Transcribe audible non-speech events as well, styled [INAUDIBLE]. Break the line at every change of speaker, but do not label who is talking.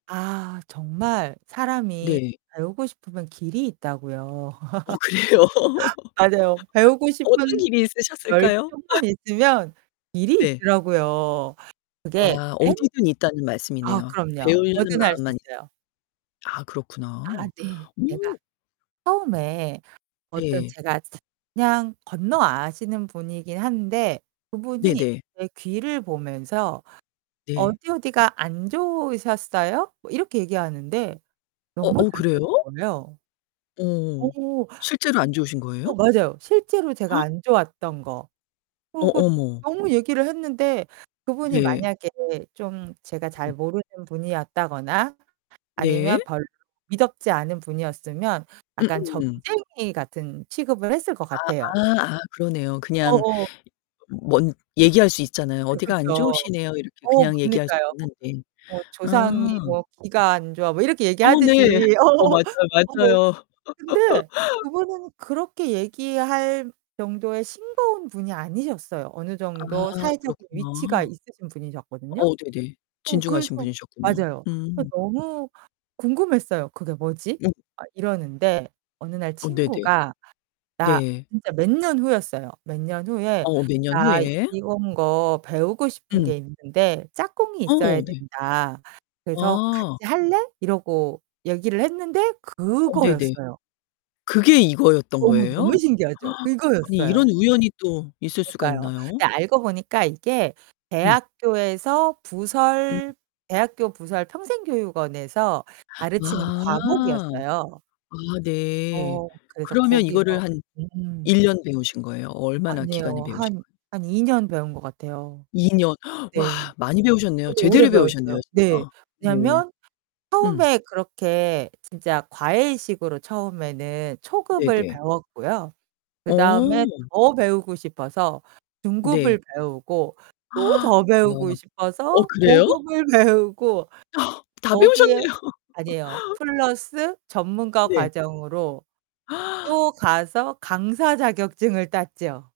아, 정말 사람이
네.
배우고 싶으면 길이 있다고요.
어,
[LAUGHS]
그래요? [LAUGHS]
맞아요. 배우고
어떤
싶은
길이 있으셨을까요? [LAUGHS]
열정만 있으면 길이
네.
있더라고요. 그게
와,
엥
어디든 있다는
아,
말씀이네요.
그럼요.
배우려는
뭐든 할 수
마음만 있으
있어요.
아
아
그렇구나.
네. 제가
오.
처음에 어떤
네.
제가 차 그냥 건너 아시는 분이긴 한데 그분이
네네.
제 귀를 보면서
네.
"어디, 어디가 안 좋으셨어요?" 뭐 이렇게 얘기하는데
어
너무
어
잘 맞는
그래요?
거예요. 어.
어어. 실제로 안 좋으신 거예요?
어 맞아요. 실제로 제가
[GASPS]
안 좋았던 거.
어
그리고
어머.
너무 얘기를 했는데 그분이
네.
만약에 좀 제가
음.
잘 모르는 분이었다거나
네.
아니면 별로 미덥지 않은 분이었으면 약간
음음음.
점쟁이 같은 취급을 했을 것
아
같아요.
아 아 그러네요.
어
그냥
어.
뭔 얘기할 수 있잖아요.
그쵸,
"어디가 안
그쵸.
좋으시네요." 이렇게
어
그냥 얘기할 수
그러니까요.
있는데.
뭐
아.
"조상이 뭐 귀가 안 좋아." 뭐 이렇게
어 네.
얘기하듯이
어
어
맞아요,
어 뭐.
맞아요.
근데
[LAUGHS]
그분은 그렇게 얘기할 정도의 싱거운 분이 아니셨어요. 어느
아
정도 사회적인 위치가
그렇구나.
있으신 분이셨거든요?
어 네네.
어
진중하신
그래서
분이셨군요.
맞아요. 그래서
음.
너무 궁금했어요. '그게 뭐지?'
음.
막 이러는데 어느 날
어 네네.
친구가 나
네.
진짜 몇 년 후였어요. 몇 년 후에
어, 몇 년
"나
후에.
이런 거 배우고 싶은
음.
게 있는데 짝꿍이 있어야
어, 네.
된다. 그래서
아.
같이 할래?" 이러고 얘기를 했는데
어 네네.
그거였어요.
그게 이거였던
너무, 너무
거예요?
신기하죠?
[GASPS] 아니 이런
그거였어요.
우연이 또 있을 수가
그러니까요.
있나요?
근데 알고 보니까 이게
음.
대학교에서
음.
부설, 대학교 부설 평생교육원에서 가르치는
아.
과목이었어요.
아 네.
어 그래서
그러면
거기서.
이거를 한 1
음.
년 배우신 거예요? 얼마나 기간을
아니에요.
배우신
한
거예요?
한 2 년 배운 것 같아요.
2 년 [GASPS] 와
네.
많이 배우셨네요.
저도 오래
제대로 배우셨네요
배웠어요.
진짜.
네.
네.
왜냐면
음.
처음에 그렇게 진짜 과외식으로 처음에는 초급을
네네.
배웠고요. 그다음에
어.
더 배우고 싶어서 중급을
네.
배우고 또
[GASPS] 와.
더 배우고
어
싶어서
그래요?
고급을 배우고
어 다
거기에
배우셨네요.
아니에요.
[LAUGHS]
플러스 전문가
네.
과정으로
[GASPS]
또 가서 강사 자격증을 땄지요.